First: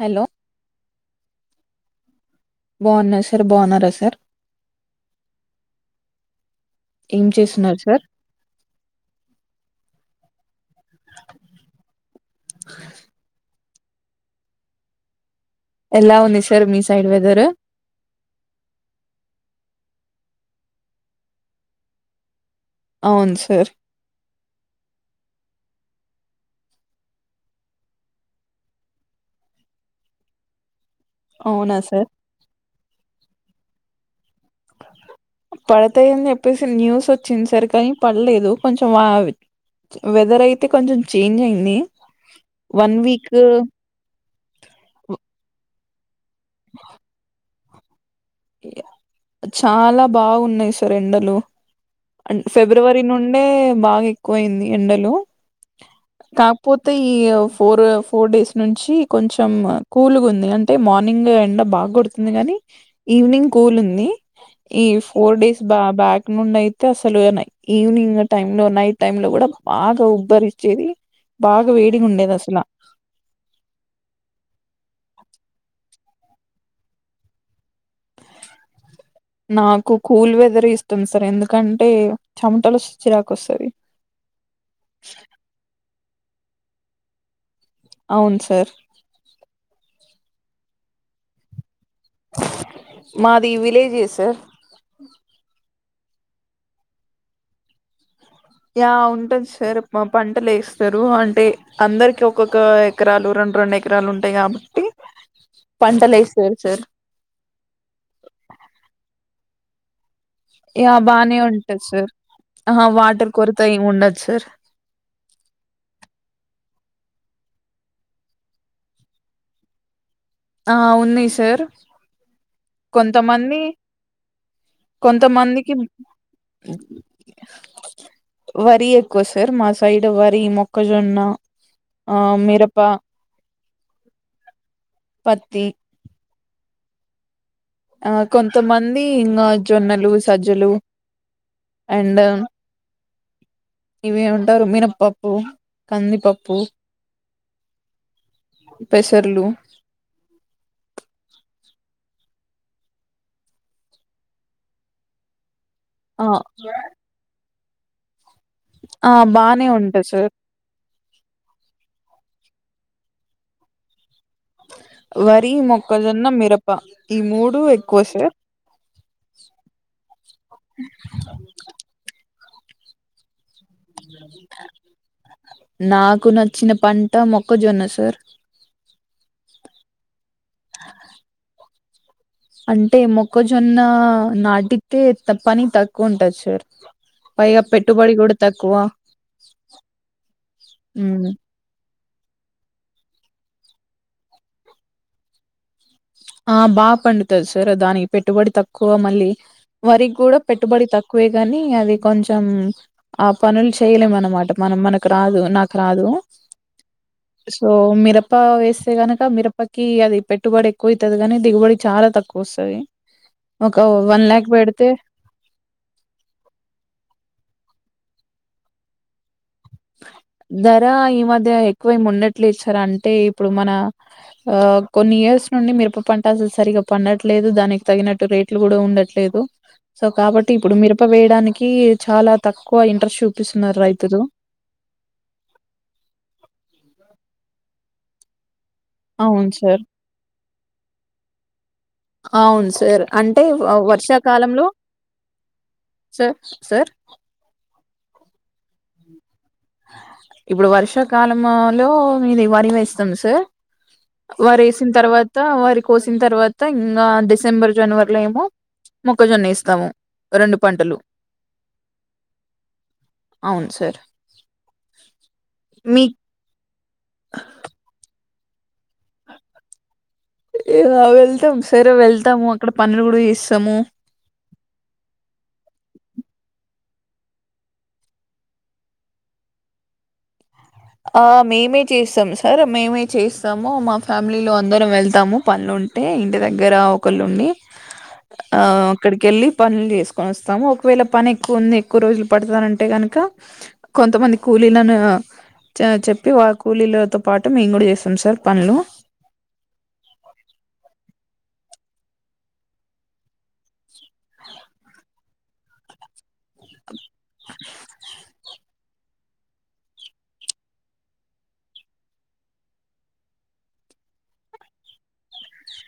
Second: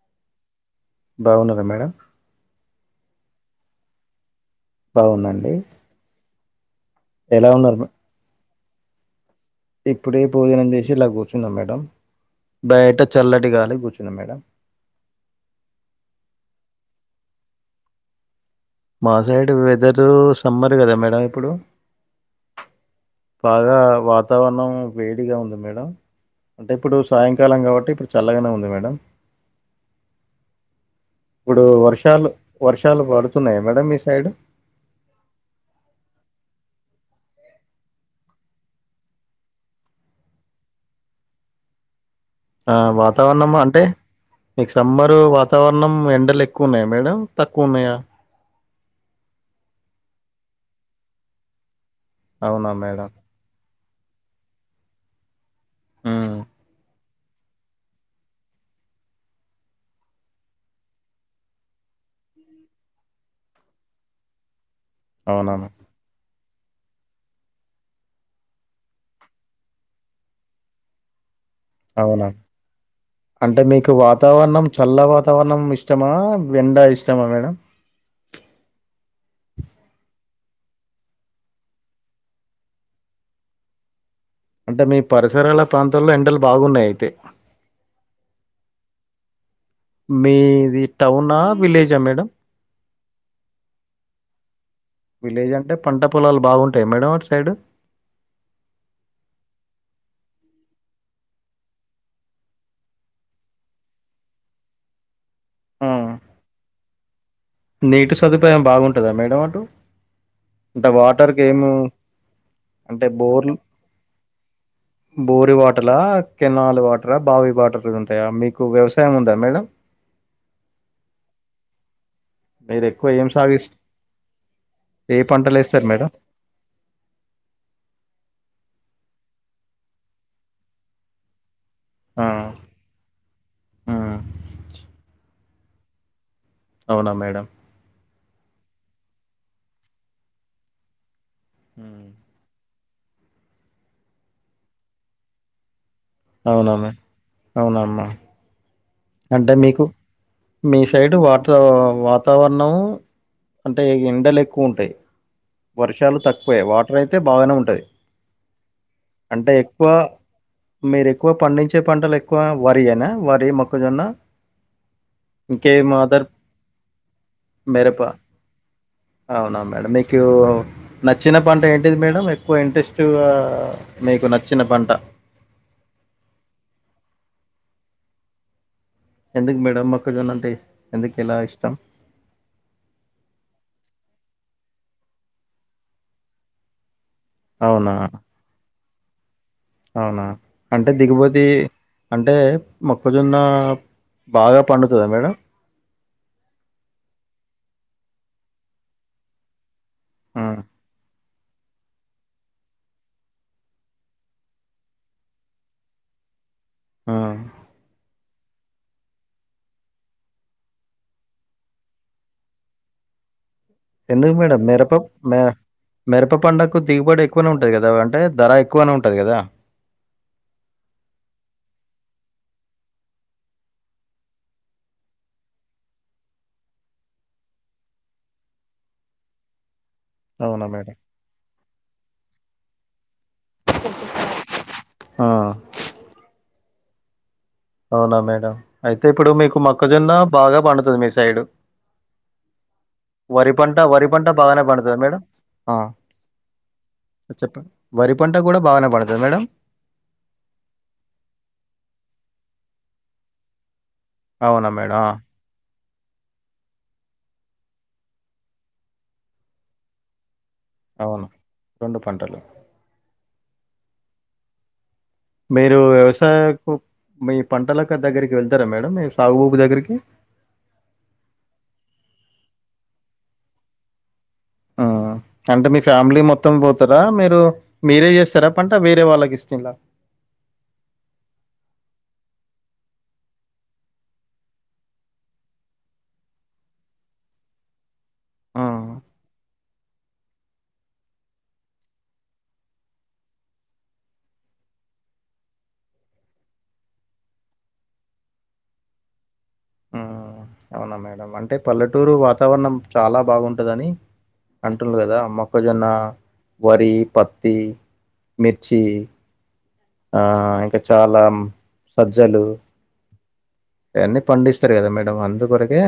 Hello బాగున్నారా madam బాగున్నా sir బాగున్నార సార్ బాగున్న అండి ఏం చేస్తున్నారు సార్ [unintelligible] ఇలా కూర్చున్నా మేడం బయట చల్లటి గాలి కూ మేడం ఎలా ఉంది సార్ మీ సైడ్ వెదరు మా సైడ్ వెదరు సమ్మర్ కదా మేడం ఇప్పుడు అవును బాగ సార్ వాతావరణం వేడిగా ఉంది మేడం అంటే ఇప్పుడు సాయంకాలం కాబట్టి ఇప్పుడు చల్లగానే ఉంది మేడం ఇప్పుడు అవునా సార్ వర్షాలు వర్షాలు పడుతున్నాయ మేడమ్ మీ సైడ్ పడతాయని చెప్పేసి న్యూస్ వచ్చినంది సార్ కానీ పడలేదు కొంచెం వెదర్ అయితే కొంచెం చేంజ్ అయింది ఆ వన్ వీక్ వాతావరణం అంటే మీకు సమ్మరు వాతావర నమ్ ఎన్ ఎక్కువ ఉన్నాయి మేడం తక్ కున్నయ చాలా బాగున్నాయి సార్ ఎండలు అవునా ఫిబ్రవరి మేడం నుండే బాగ ఎక్కువయింది ఎండలు ఉమ్, కాపోతే ఈ ఫోర్ ఫోర్ డేస్ నుంచి కొంచెం కూల్గ ఉంది అంటే మార్నింగ్ ఎండ బాగా కొడుతుంది కాగాని ఈవినింగ్ కూల్ ఉంది ఇ ఫోర్ అవునా డేస్ మేడం? బా బ్యాక్ [unintelligible] అయితే అసలు ఈవినింగ్ టైమ్ లో నైట్ టైమ్ లో కూడ బాగా ఉబ్బరి ఇచ్చేది అవున అంటే మీకు వాతావరణం చల్లగ సవర్ణం ఇష్టమా, వెండ ఇష్టమా మేడం నాకు కూల్ వెదర్ ఇస్తుంది సార్ ఎందుకంటే చెమటలు చిరాక్ వస్తది. అంటే మీ పరిసరాల పాం త లో ఎండలు బాగున్నాయి అయితే అవును సార్ మీది టౌనా, విలే జ మేడం మాది విలేజియ్ సార్ విలేజ్ అంటే పంట పొలాలు బాగుంటాయి మేడం అటు సైడు య ఉంటుంది సార్ పంటలు వేస్తారు. అంటే అందరికి ఒక్కొక్క ఎకరాలు, రెండు రెండు ఎకరాలు ఉంటాయి కాబట్టి. ఆ! పంటలేై సర్ సార్ నీటి సదుపాయం బాగుంటందా మేడం అటు అంటే యా బానే వాటర్కి ఏమో ఉంటది సార్ ఆహా అంటే వాటర్ బోర్లు, కొరత ఏమి ఉండదు సార్ బోరు వాటర్ల కినాల వాట్ ట్ర బావి వాటర్ంటాయా మీకు వ్యవసాయం ఉందా మేడం. ఆ ఉన్నాయి సార్ మీరు ఎక్కువ ఏం కొంతమంది సాగిస్ ఏ కొంతమందికి పంటలేస్తారు మేడం? వరి ఎక్కువ సార్. మా సైడ్ వరి, మొక్కజొన్న ఆ మిరప ఆ పత్తి అవునా మేడం ఆ కొంతమంది ఇంగా జొన్నలు, సజ్జలు హ్మ్. అండున్ ఇవే అంటారు మీనప్పప్పు అవునమ్మె అవునమ్మా పెసర్లు అంటే మీకు మీ సైడ్ వాటర్ వాతావరణం అంటే ఎండలు ఎక్కువ ఉంటాయ్. వర్షాలు ఆ తక్కువే. వాటర్ అయితే బాగానే ఉంటాయి. ఆ అంటే బానే ఎక్కువ ఉంటాయి సార్ మీరు ఎక్కువ పండించే పంటలు ఎ క్కువ వరి అని వరి మొ కజన్న వరి, మొక్కజొన్న, మిరప ఈ మూడు మిరప ఎక్కువ సేర్ అవునా మేడం మీకు నచ్చిన పంట ఏంటిది మేడం? వెక్కువ ఇంట్రెస్ట్గా నాకు నచ్చిన పంట మొక్కజొనసార్ ఎందుకు మేడంమ్ మక్కళ జంత అంటే ఎందుకు ఎలా ఇష్టం అంటే మొక్కజొన్న నాటితే పని తక్కువ ఉంటంది సార్ పైగా అవునా పెట్టుబడి కూడాడు తక్కువ అవునా అంటే ఉమ్. దిగపోతే అంటే మొక్కజున్న బాగా పండుతుందా మేడం ఆ బాగా పండుతుంది సార్ దాని పెట్టుబడి తక్కువ మళ్ళీ వరి కూడా ఆ పెట్టుబడి తక్కువ తక్కువే కాగాని అది కొంచెం ఆ పనులు చేయలేము అనమాట మనం మనకు రాదు నాకు రాదు ఆ సో మేర ప్ప వేస్తే గనక మిరపకి అది పెట్టుబడి ఎ ఎక్కువవుతుంది కానీ దిగుబడి చాలా తక్కువ వస్తుంది ఎందుకు మేడం మిరప మ మిరప పడుగకు దిగుబడి ఎక్కువనే ఉంటది కదా అంటే అంటే ధర ఎక్కువనే ఉంటుంది కదా ధర ఈ మధ్య ఎక్కువే ఉండట్లేదు సార్ అంటే ఇప్పుడు మన ఆ కొన్ని ఇయర్స్ నుండి మిరప పంట అసలు సరిగా పండట్లేదు దానికి తగినట్టు రేట్లు కూడా ఉండట్లేదు సో కాబట్టి అవునా ఇప్పుడు మేడం మిరప వేయడానికి చాలా తక్కువ ఇంటర్షూ కపిస్తున్నారు రైతురు ఆ అవునా మేడం అయితే ఇప్పుడు అవును మీకు సార్ మొక్కజొన్న బాగా పండుతుంది మీ సైడు అవును సార్ అంటే వరి వ పంట వరి పంట బాగానే వర్షాకాలంలో పండుతుంది మేడం సార్ సార్ చెప్పండి వరి పంట కూడా బాగానే పడుతుంది మేడం ఇప్పుడు వర్షాకాల లో మీది ఇవారవ ఇస్తాం సార్ వారు అవునా వేసిన మేడం ఆ తర్వాత వారి కోసిన తర్వాత ఇంకా డిసెంబర్ జనవరిలో ఏమో మొక్కజొన్న ఇేస్తాము అవును రెండు పంటలు అవును సార్ మీరు మీ వ్యవసాయకు మీ పంటలక్క దగ్గరికి వెళ్తారా మేడం మీ సాగుబాబు దగ్గరికి ఇలా వెళ్తాం సరే వెళ్తాము అక్కడ పనులు కూడా ఇస్తాము అంటే మీ ఫ్యామిలీ మొత్తం పోతారా మీరు మీరే చేస్తారా పంట వేరే వాళ్ళకి ఇస్తులా ఆ మేమే చేస్తాం సార్ మేమే చేస్తాము మా ఫ్యామిలీలో అందరం వెళ్తాము పనులుంటే ఇంటి దగ్గర ఒకళుండి ఆ అక్కడికి వెళ్ళి పనులు చేసుకొని వస్తాము ఒకవేళ పని ఎక్కువ ఉంది ఎక్కువ రోజులు పడతనంటే కనుక కొంతమంది కూలీలను చెప్పి వా కూలీలతో పాటు మేము కూడా చేస్తాం సార్ పనులు ఆ అవునా మేడం అంటే పల్లెటూరు వాతావరణం చాలా బాగుంటదని అంటున్నారు కదా మొక్కజొన్న వరి పత్తి మీ ర్చి ఇంకా చాలా సజ్జలు అవన్నీ పండిస్తారు కదా మేడం అందుకోర కె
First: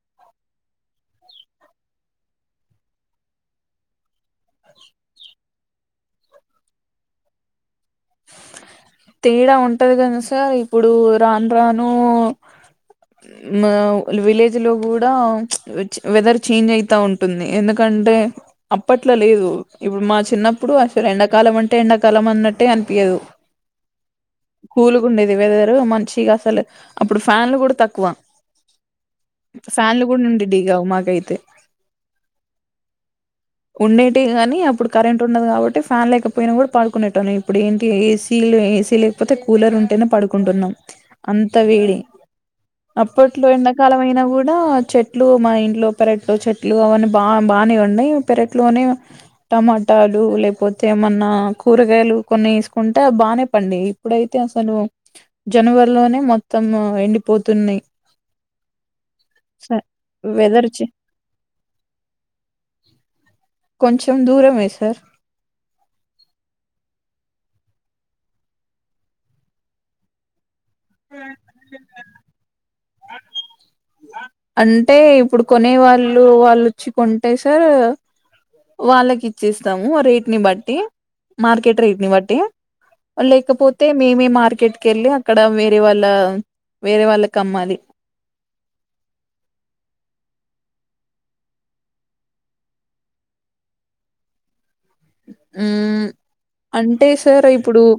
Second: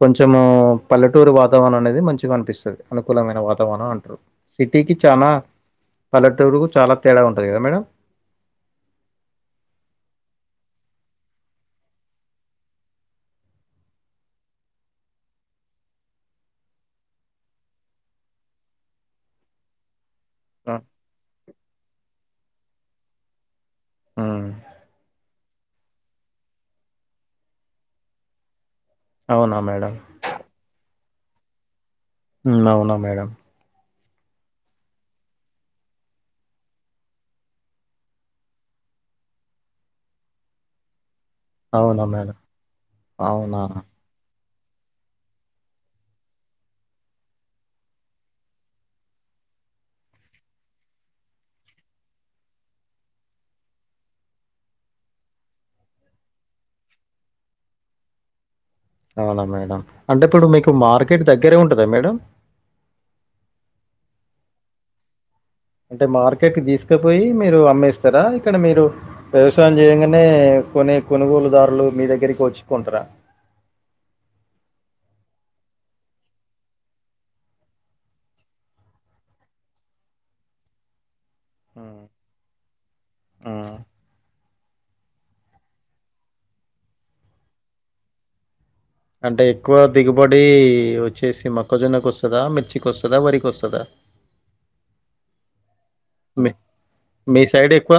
కొంచెము పల్లెటూరు వాతావరణం అనేది మంచిగా అనిపిస్తుంది అనుకూలమైన వాతావరణం అంటారు సిటీకి చాలా పల్లెటూరుకు చాలా తేడా ఉంటుంది కదా మేడం తేడా ఉంటది కను సార్ ఇప్పుడు రాను రాను విలేజ్ లో కూడా వెదర్ చేంజ్ అయితా ఉంటుంది ఎందుకంటే అప్పట్లో లేదు ఇప్పుడు మా చిన్నప్పుడు ఆ! అసలు ఎండాకాలం అంటే ఎండకాలం అన్నట్టే అ నిపియాదు హ్మ్. కులుగుండేది వేదర్ మంచిగా అసలు అప్పుడు ఫ్యాన్లు కూడా తక్కువ అవునా మేడం ఫ్యాన్లు కూడా నుండిడ్టీవి కాదు మకై అవునా మేడం ఉండేటవి గానీ అప్పుడు కరెంట్ ఉండదు కాబట్టి ఫ్యాన్ లేకపోయినా కూడా పడుకునేట్టున్నాం ఇప్పుడు ఏంటి ఏసీ ఏసీ లేకపోతే కూలర్ ఉంటేనే పడుకుంటున్నాం అంత వేడి అవునా మేడం అప్పట్లో అవునా ఎండాకాలం అయిన కూ చెట్లు మా ఇంట్లో పెరట్లో చెట్లు అవన్నీ బా బానే ఉన్నాయి పెరట్లోనే టమాటాలు లేకపోతే ఏమన్నా కూరగాయలు కొన్ని వేసుకుంటే బానే పండి ఇప్పుడైతే అసలు జనవరిలోనే మొత్తం ఎండిపోతున్నాయి అవునా స మేడం అంటే ఇప్పుడు వెదర్ మీకు చే మార్కెట్ దగ్గరే ఉంటదా మేడం కొంచెం దూరమే సార్ అంటే మార్కెట్కి తీసుకపోయి మీరు అమ్మేస్తారా ఇక్కడ మీరు వ్యవసాయం చేయగానే కొనే కొనుగోలుదారులు మీ దగ్గరికి వచ్చు కుంట్రా అంటే ఇప్పుడు కొనే వాళ్ళు వాళ్ళు వచ్చి కొంటే సార్ వాళ్ళకి ఇచ్చేస్తాము రేట్ని బట్టి మార్కెట్ రేట్ హ్మ్. ని బట్టి హ్మ్. లేకపోతే మేమే మార్కెట్ కెళ్ళి అక్కడ వేరే వాళ్ళ వేరే వాళ్ళకి అమ్మాలి అంటే ఎక్కువ దిగుబడి వచ్చేసి మొక్కజొన్నకు వస్తదా మిర్చికి వస్తదా వరికి వస్తదా హ్మ్ మీ మీ సైడ్ ఎక్కువ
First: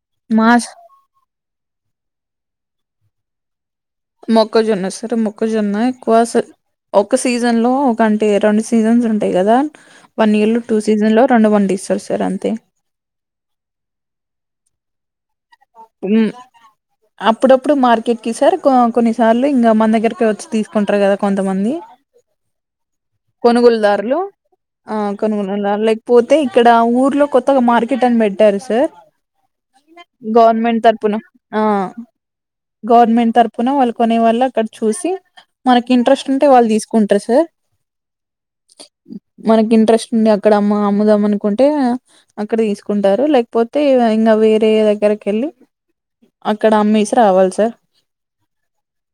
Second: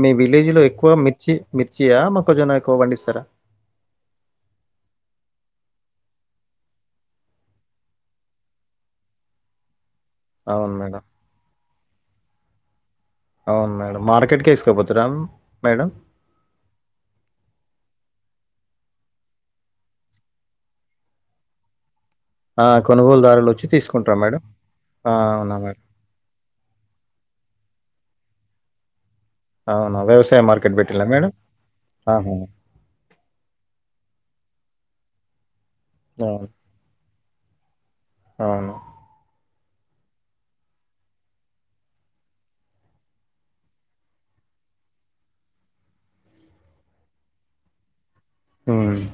మీ మా విలేజ్ లో ఎక్కువ మిర్చి మిర్చియా మొక్కజొన్న ఎక్కువ పండిస్త స్తారా మొక్కజొన్న సార్ మొక్కజొన్న ఎక్కువ ఒక సీజన్ లో ఒకంటే రెండు సీజన్స్ ఉంటాయి కదా వన్ ఇయర్ లో అవును టూ మేడం. సీజన్ లో రెండు పండిస్తారు సార్ అంత అవును మేడం మార్కెట్కి వేసుకోకపోతారా హ్మ్ అప్పుడప్పుడు మార్ ఎక్కి సార్ కొన్నిసార్లు ఇంగా మన దగ్గరకేవోచ్చి తీసుకుంటారు కదా కొంతమంది ఆ! కొనుగోలుదారులొచ్చి తీసుకుంటారా కొనుగోలుదారులు మేడం? ఆ అవునా మేడం. కొనుగోలుదారు లేకపోతే ఇక్కడ ఊర్లో కొత్తగా మార్ కేట్ అని పెట్టారు సార్ అవునా వేస్ గవర్నమెంట్ తరపున ఆ గవర్నమెంట్ తరపున వాళ్ళు కొనే వాళ్ళు అక్కడ చూ సి మనక్ అవును ఇంట్రస్ట్ ఉంటే వాళ్ళ తీసుకుంటారు ట్రెసు అవును మనకి ఇంట్రెస్ట్ ఉండి అక్కడ అమ్మ అమ్ముదమ్ అనుకుంటే అక్కడ తీసుకుంటారు లేకపోతే ఇంగా వేరే దగ్గరకేళ్ళి అక్కడ అమ్మేసి రావాలి సార్ ఆహ్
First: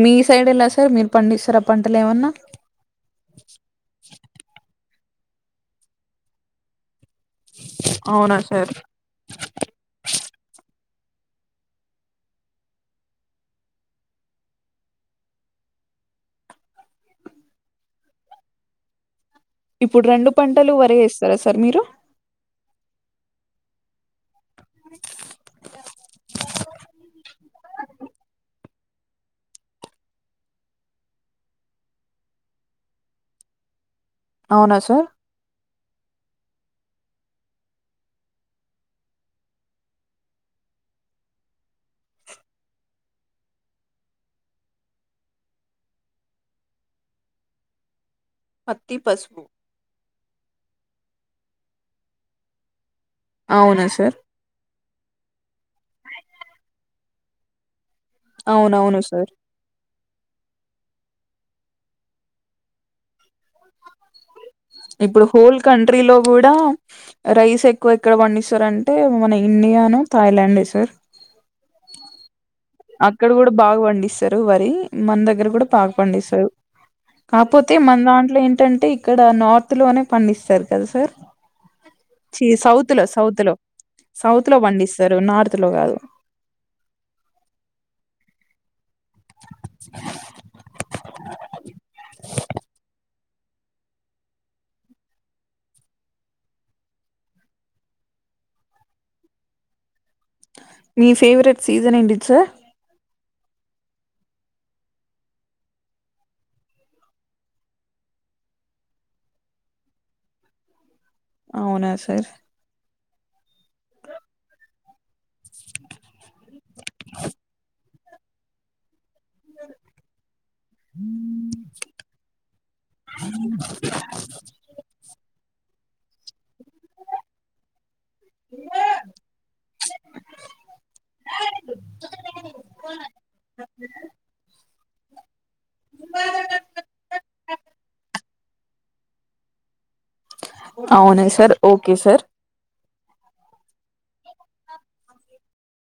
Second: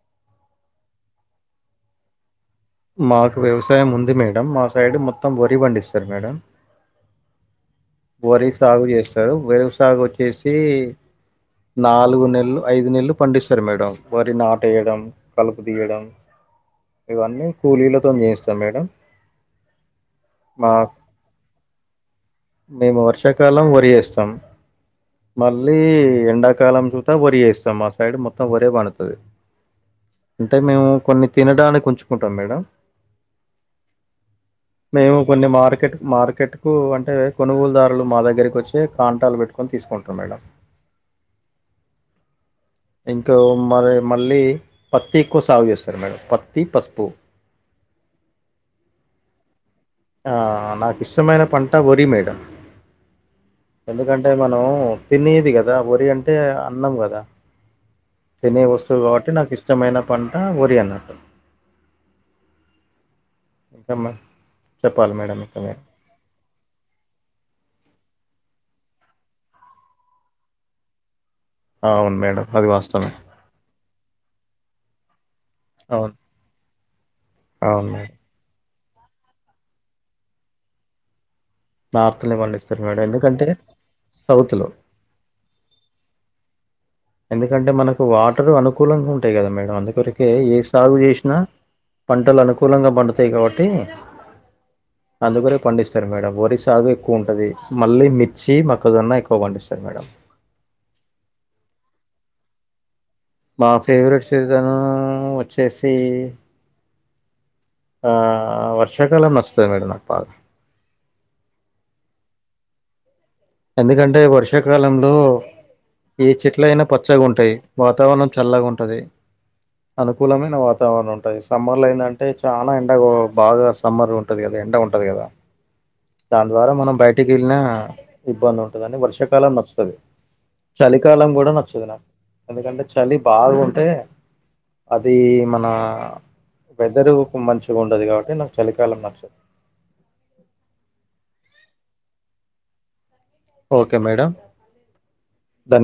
మీ సైడ్ ఎలా సార్ మీరు పండిస్తారా పంటలు ఏమన్నా మాకు వ్యవసాయం ఉంది మేడం మా సైడ్ మొ త్తం వరి వండిస్తారు మేడం అవునా వరి సార్ సాగు చేస్తారు వరి సాగు వచ్చేసి నాలుగు నెల్లు ఐదు నెల్లూ పండిస్తారు మేడం వరి నాటు వేయడం కలుపు తీయడం ఇవన్నీ కూలీలతో చేయిస్తాం మేడం ఇప్పుడు రెండు మా పంటలు వరి ఏస్తారా సార్ మీరు మేము వర్షాకాలం వరి వేస్తాం మళ్ళీ ఎండాకాలం చూత వరి వేస్తాం మా సైడ్ మొత్తం వరె పండుతద్ హ్ అంటే మేము కొన్ని తినడానికి ఉంచుకుంటాం మేడం అవునా సార్ మేము కొన్ని మార్కెటు మార్కెట్ కు అంటే కొనుగోలుదారులు మా దగ్గరికి వచ్చే కన్టాలూ పెట్టుకొని తీసుకుంటరూ మేడం ఇంకో మరి మళ్ళీ పత్తి ఎక్కువ సాగు చేస్తారు మేడం పత్తి పసుపు పత్తి పసుపు నాకు ఇష్టమైన పంట వరి మేడం అవునా సార్ ఎందుకంటే మనం తినేది కదా వరి అంటే అన్నం కదా తినే అవునవును వస్తువు కాబట్టి సార్ నాకు ఇష్టమైన పంటా వరి అన్నట్టు ఇంకా మా ఇప్పుడు హోల్ కంట్రీ లో కూడా రైస్ ఎక్కువ ఏక్కడ వండిస్తారు అంటే మన ఇండియాను థాయిలాండే సార్ అవున్ మేడం అది వాస్తవమే అక్కడ కూడా బాగా పండిస్తారు వరి మన దగ్గర కు కూడా బాగా అవును పండిస్తారు కాకపోతే అవును మన మేడం దాంట్లో ఏంటంటే ఇ ఇక్కడ నార్త్ లోనే పండిస్తారు కదా సార్ నార్త్ని చీ పండిస్తారు సౌత్ మేడం లో సౌత్ ఎందుకంటే లో సౌత్ లో పండిస్తారు నార్త్ లో కాదు ఎందుకంటే మనకు వాటర్ అనుకో కూలంగా ఉంటాయి కదా మేడం అందుకొరకే ఏ సాగు చేసినా పంటలు అనుకూలంగా పండుతాయి త్తయి కాబట్టి అందుకరే పండిస్తారు మేడం వరి సాగు ఎక్కువ ఉంటది మళ్ళీ మిర్చి మొక్క జొన్న ఎక్కువ పండిస్తారు మేడం నీ ఫేవరెట్ సీజన్ ఏంటిది సార్ మా ఫేవరెట్ సీజన్ వచ్చేసి వర్షాకాలం ఆ నచ్చుతాది మేడం నాకు బాగా అవునా సార్ ఎందుకంటే వర్షాకాలంలో ఏ చెట్ల అయినా పచ్చగా ఉంటాయి వాతావరణం చల్లగా ఉంటది అనుకూలమైన వాతావరణం ఉంటది సమ్మర్లో ఏందంటే చాలా ఎండ బాగా సమ్మర్ ఉంటది కదా ఎండ ఉంటది కదా దాని ద్వారా మనం బయటకి వెళ్ళిన ఇబ్బంది ఉంటదని వర్షాకాలం నచ్చుతాది చలికాలం కూడా నచ్చదు నాకు ఎందుకంటే చలి బాగుంటే అది మన వెదరు కు మంచిగా ఉండదు కాబట్టి నాకు చలికాలం నచ్చదు అవునా sir okay sir okay madam Dhan